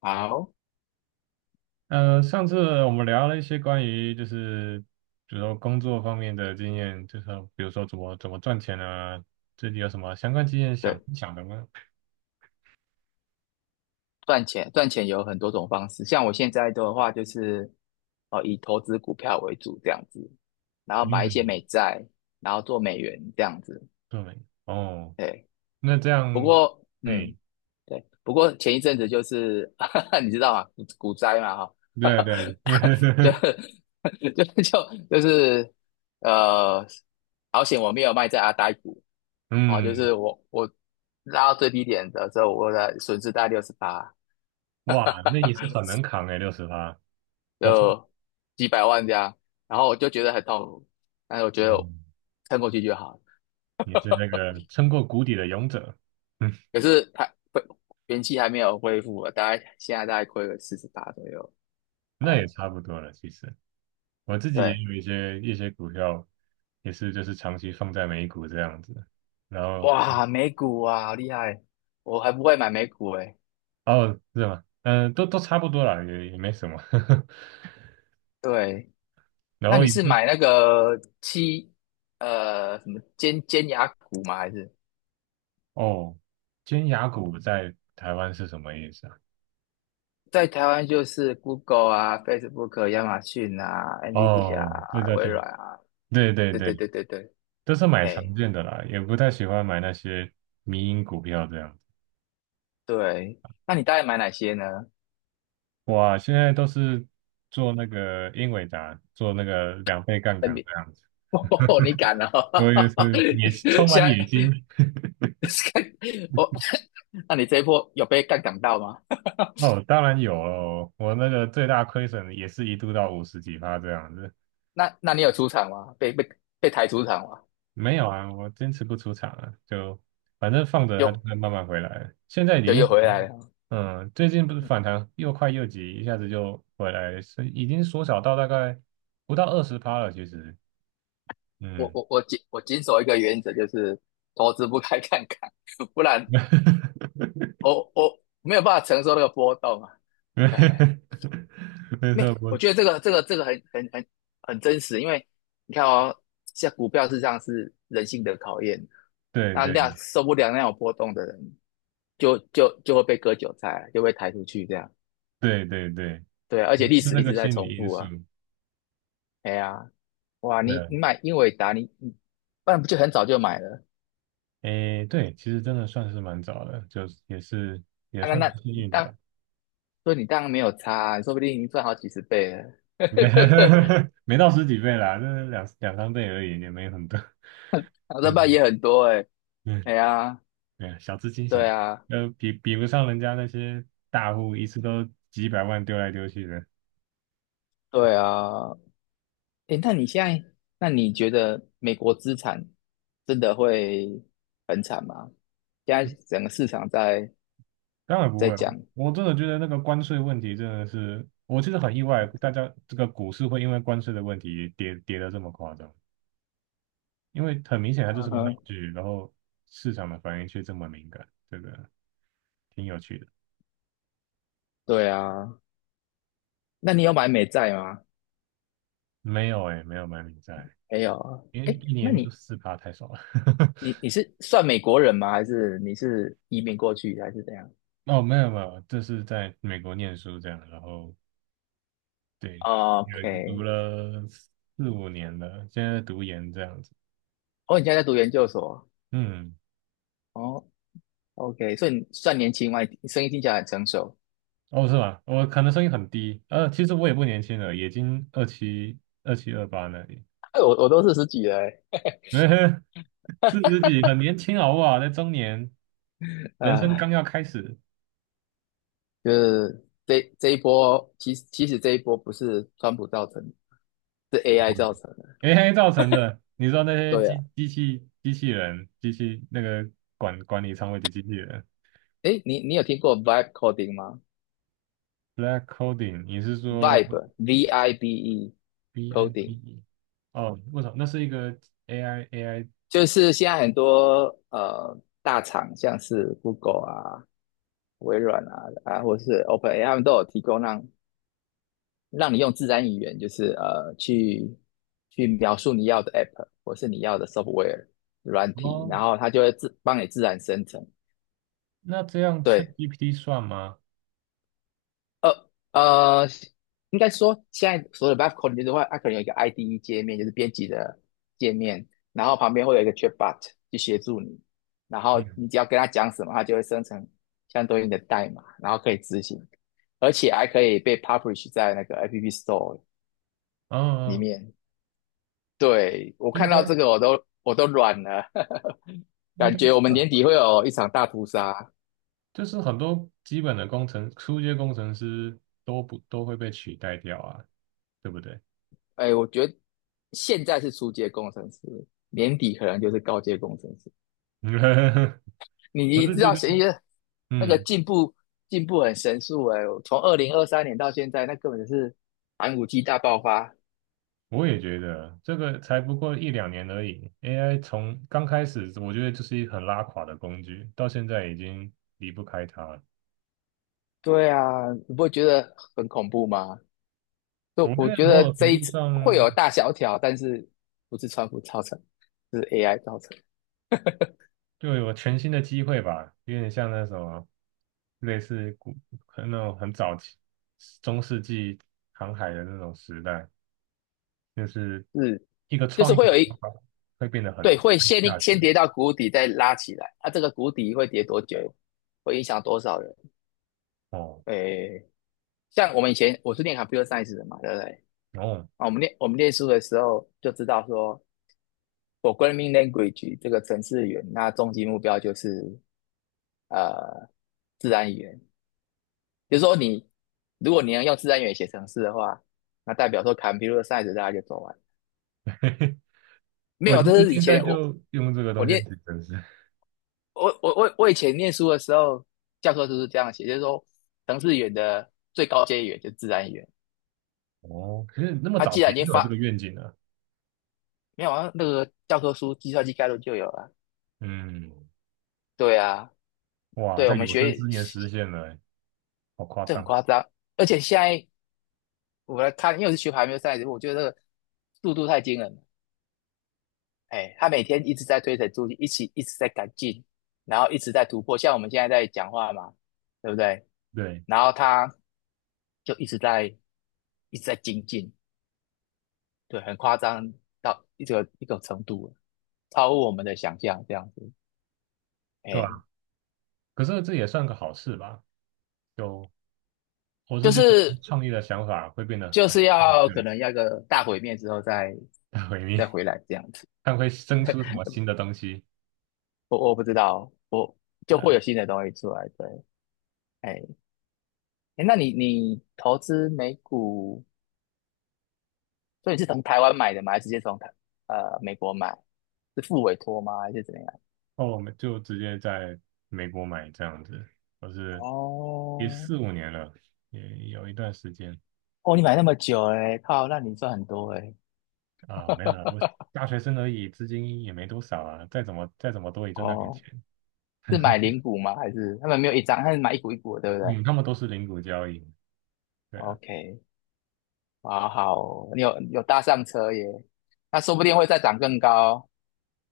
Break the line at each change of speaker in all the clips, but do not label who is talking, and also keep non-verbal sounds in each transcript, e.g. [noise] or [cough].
好。
上次我们聊了一些关于就是，比如说工作方面的经验，就是比如说怎么赚钱啊，最近有什么相关经验想
对，
想的吗？
赚钱有很多种方式，像我现在的话就是，哦，以投资股票为主这样子，然后买一些
嗯。
美债，然后做美元这样子。
对。哦。
对。
那这
不
样。
过，
嘿。
对，不过前一阵子就是，[laughs] 你知道吗？股灾嘛，哈，
对对。
[laughs] 就
[laughs]
[laughs] 就就就是呃，好险我没有卖在阿呆股。哦，就
嗯。
是我拉到最低点的时候，我的损失大概六十八。
哇，那你是
[laughs]
很能扛哎，60趴。不错。
就几百万这样，然后我就觉得很痛苦，但是我觉得我
嗯。
撑过去就好了。
你是那个撑过谷底的勇者。[laughs] 嗯。
可是它恢元气还没有恢复啊，大概现在大概亏了四十八左右。
那也
哎，
差不多了，其实。我自己也
对，
有一些股票，也是就是长期放在美股这样子，然后。
哇，美股啊，好厉害！我还不会买美股哎。
哦，是吗？嗯，都差不多啦，也没什么。[laughs]
对，
然
那
后
你
也
是
是。
买那个七呃什么尖牙股吗？还是
哦，尖牙股在台湾是什么意思啊？
在台湾就是 Google 啊、Facebook、亚马逊啊、NVIDIA
哦，对
啊、
对
微
对
软啊？
对对
对对
对，
对对对，
都是买常
哎、
见的啦，也不太喜欢买那些迷因股票这样子。
对，那你大概买哪些呢？
哇，现在都是做那个英伟达，做那个2倍杠
那
杆
你
这样子，
[laughs] 哦，你敢了、
因为
哦，
是也是充
[laughs] 现
满野
在
心。
[laughs] 哦，那你这一波有被杠杆到吗？
哦，当然有哦，我那个最大亏损也是一度到五十几趴这样子。
那你有出场吗？被抬出场吗？
没有啊，我坚持不出场了，就反正放着它就
又
会慢慢回来。现在已
又
经
又
回。
回来了。
最近不是反弹又快又急，一下子就回来是已经缩小到大概不到20趴了。其实，
我
嗯。
我我谨我谨守一个原则，就是投资不开杠杆，[laughs] 不然
[laughs]
我没有办法承受那个波动啊。[laughs]
没
没，
错。不，
我觉得这个很真实，因为你看哦，像股票市场是人性的考验，
对
那
对
那样受不了那种波动的人，就会被割韭菜啊，就被抬出去这样。
对对对，
对啊，而且历
是
史
那
一
个
直在
心
重
理因
复
素。
啊。哎呀，哇，
对
你
啊。
你买英伟达，你你不然不就很早就买了？
诶，对，其实真的算是蛮早的，就是也是也
啊、那
算
那
是幸
你
运的吧。
当所以你当然没有差啊、你说不定赚好几十倍了。[laughs]
[laughs] 没到十几倍啦，就是两三倍而已，也没有很多。
然后
[laughs]
这半
嗯
也很多哎、欸
嗯。
哎呀，
对，小资金小，
对啊。
比不上人家那些大户，一次都几百万丢来丢去的，
对啊。诶，那你现在，那你觉得美国资产真的会很惨吗？现在整个市场在
当然不
在
会了。
讲，
我真的觉得那个关税问题真的是，我其实很意外，大家这个股市会因为关税的问题跌得这么夸张，因为很明显它就
嗯
是个闹
哼，
剧，然后市场的反应却这么敏感，这个挺有趣的。
对啊，那你有买美债吗？
没有哎，没有买美债，
没有啊。
因为
诶，
一
那
年就
你
4趴太少了。[laughs]
你是算美国人吗？还是你是移民过去还是怎样
哦，没有没有，这是在美国念书这样，然后对，有读
？OK，
了四五年了，现在读研这样子。
哦，你现在在读研究所，
嗯。
哦，OK，所以你算年轻嘛，你声音听起来很成熟。
哦，是吧？我可能声音很低，其实我也不年轻了，已经二七二七二八那里。
[laughs] 哎，我都四十几了欸，
[laughs] 四十几，很年轻好不好？在中年，
[laughs]
人生刚
啊、
要开始。
就是这一波，其实这一波不是川普造成的，是 AI 造成的。
AI 造成的，你知道那些
对啊，
机器人、机器那个管理仓位的机器人
诶，你你有听过 vibe coding 吗
，Black Coding，你是说
？vibe V I B E
B I B
coding
E？哦，为什么？那是一个 AI
就是现在很多大厂，像是 Google 啊、微软啊，或是 OpenAI，他们都有提供让你用自然语言，就是去描述你要的 app 或是你要的 software 软体，
哦，
然后它就会自帮你自然生成。
那这样 c h e c k
对，
g p t 算吗？
呃呃，应该说现在所有的 Vive Coding 就是会，它可能有一个 IDE 界面，就是编辑的界面，然后旁边会有一个 Chatbot 去协助你，然后你
嗯。
只要跟他讲什么，它就会生成相对应的代码，然后可以执行，而且还可以被 publish 在那个 App Store 里
嗯。
面。对，我
应
看
该
到这个我都软了，[laughs]
应
感
该
觉我们
算
年底
吧，
会有一场大屠杀。
就是很多基本的初阶工程师都不都会被取代掉啊，对不对？
哎，我觉得现在是初阶工程师，年底可能就是高阶工程师。
[laughs] 我
你
是
知
觉
道
得，
谁，那个
嗯。
进步很神速哎、我从2023年到现在，那根本就是寒武纪大爆发。
我也觉得这个才不过一两年而已，AI 从刚开始我觉得就是一个很拉垮的工具，到现在已经离不开它了。
对啊，你不会觉得很恐怖吗？
我
就我
觉得
觉
某
得
种
这
程
一
度
次会
上
有大萧条，但是不是川普造成，是 AI 造成，
就有全新的机会吧，有点像那什么，类似可能那种很早期中世纪航海的那种时代，就是
是
一个
就是
创意
会
的
有
想
一
法会变得很
对会
很有
先
价
先
值
跌到谷底，再拉起来。啊，这个谷底会跌多久？会影响多少人？
哦。
诶，像我们以前我是念 computer science 的嘛，对不对？
哦。
啊，我们念书的时候就知道说，programming language 这个程式语言，那终极目标就是呃自然语言，就是说你如果你能用自然语言写程式的话，那代表说 computer science 大家就走完。
[laughs]
没
我
有，
其
这
实
是以
现在
前我
就用这个
我
东西
念
挺真实。
我我我我以前念书的时候，教科书是这样写，就是说程式语言的最高阶语言就是自然语言。
哦，可是那么
它啊
早
既
期
然已
就
经
有这个
发，
愿景了。
没有啊，那个教科书《计算机概论》就有了。
嗯。
对啊，
哇，
对，我
在
们
有生
学
之年实现了欸，好夸
这很
张。
夸张，而且现在我来看，因为我是学排球赛的，我觉得这个速度太惊人了。哎，他每天一直在推陈出新，一起一直在改进，然后一直在突破。像我们现在在讲话嘛，对不对？
对，
然后他就一直在一直在精进，对，很夸张到一种程度了，超乎我们的想象这样子。
对
哎，
吧？可是这也算个好事吧？就我
就
是觉得
是
创意的想法会变得
就
很
是要可能要一个大毁灭之后再
很毁
再
灭
回来这样子。
[laughs]，看会生出什么新的东西。
我我不知道，我
对
就
啊。
会有新的东西出来。对，哎。哎，那你你投资美股，所以你是从台湾买的吗？还是直接从美国买？是付委托吗？还是怎么样？
哦，我们就直接在美国买这样子，我是也
哦
四五年了，也有一段时间
哦，你买那么久哎，靠，那你赚很多哎。
啊。没有了，我大学生而已，资金也没多少啊，再怎么多也就那点
哦，
钱。
[laughs] 是买
[laughs]
零股吗？还是他们没有一张，他是买一股一股的，对不对
嗯，他们都是零股交易。对啊。
？OK，好好哦你有搭上车耶，那说不定会再涨更高，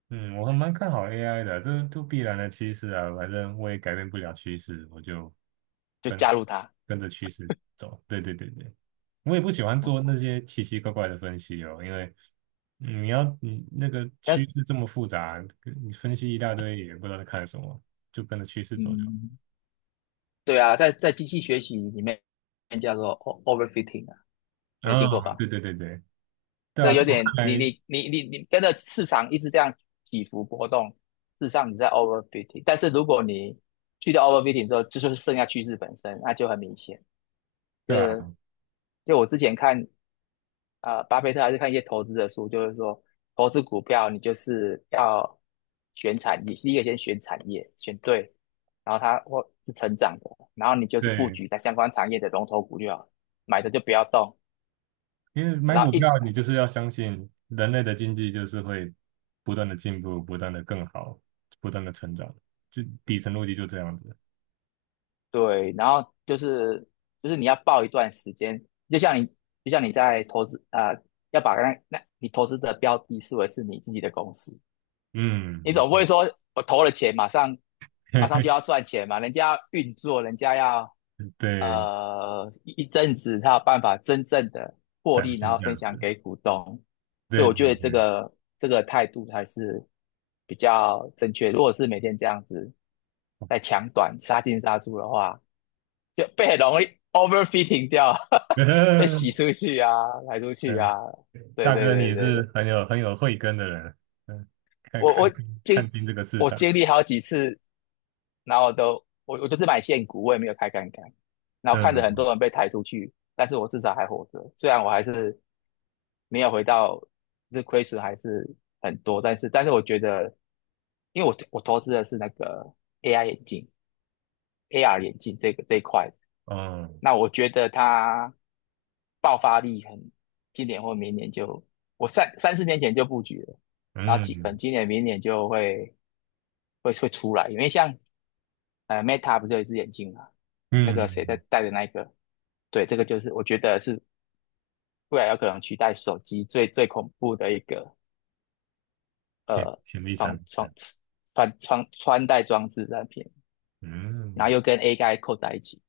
嗯，我还蛮看好 AI 的啊，这都必然的趋势啊，反正我也改变不了趋势，我就
就
跟
加入它。
跟着趋势走。对对对对，我也不喜欢做那
OK
些奇奇怪怪的分析哦，因为你要你那个
但
趋势这么复杂，你分析一大堆也不知道在看什么，就跟着趋势走就好。
嗯，对啊，在在机器学习里面叫做 overfitting 啊，你有听过
啊，
吧？
对对对对。对
这
啊，在
有
我
点
看
你
来。
你你你你跟着市场一直这样起伏波动，事实上你在 overfitting。但是如果你去掉 overfitting 之后，就是剩下趋势本身，那就很明显。就
对啊。
是就我之前看啊、巴菲特还是看一些投资的书，就是说投资股票你就是要选产业，第一个先选产业，选对，然后它或是成长的，然后你就是布
对。
局在相关产业的龙头股就好了，买的就不要动，
因为买
然后
股
一
票，你就是要相信人类的经济就是会不断的进步，不断的更好，不断的成长，就底层逻辑就这样子。
对，然后就是你要报一段时间，就像你就像你在投资啊、要把你投资的标的视为是你自己的公司，
嗯，
你
没
总不会说我投了钱马上就
[laughs]
要赚钱嘛？人家要运作，人家要
对，
一阵子才有办法真正的获
展
利，
现
然后
价
分享
值。
给股东。对
对
我
对
觉得这个这个态度还是比较正确。如果是每天这样子在抢短杀进杀出的话，就被很容易 overfitting 掉，
对。
[laughs] 被洗
[laughs]
出去啊，排出去啊。
嗯，
对
大
对
哥你也
对对对，
是很有慧根的人。嗯，看
我
看
我
清
经
看清这个市
我
场。
经历好几次，然后我就是买现股，我也没有开杠杆，然后看着很
嗯。
多人被抬出去，但是我至少还活着，虽然我还是没有回到，这亏损还是很多，但是我觉得，因为我我投资的是那个 AI 眼镜、AR 眼镜这一块，
哦。
那我觉得它爆发力很，今年或明年就，我三四年前就布局了，然后可能
嗯
今年明年就会出来，因为像Meta 不是有一只眼镜嘛，那个谁在
嗯。
戴的那一个，对，这个就是我觉得是未来有可能取代手机最恐怖的一个
潜
呃
潜力产
穿
品。
穿穿戴装置产品，然后
嗯。
又跟 AI 扣在一起，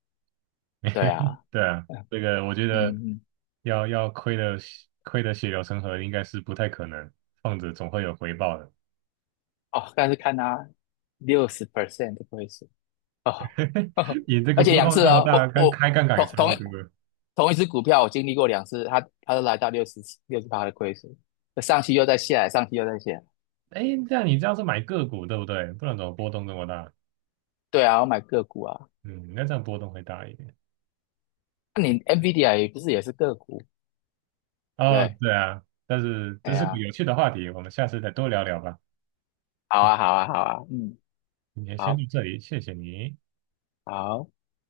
对啊，
对啊，
嗯
这个我觉得
嗯。嗯
要亏的血流成河应该是不太可能，放着总会有回报的。
哦，但是看他60% 的亏损哦，
[laughs] 你这
[laughs] 而
个
且
波
两
动
次
这么
哦，
大，
我
跟
我
开杠杆也
同
差
同
不多。
同一只股票，我经历过两次，它它都来到六十趴的亏损，上去又再下来，上去又再下来。
哎，这样你这样是买个股对不对？不然怎么波动这么大？
对啊，我买个股啊，
嗯，那这样波动会大一点。
那你 NVIDIA 也不是也是个股？
哦，
对，
对啊，但是这
哎
是个
呀，
有趣的话题，我们下次再多聊聊吧。
好
今
啊，好啊，好啊，嗯，
今天先
好，
到这里，谢谢你。
好。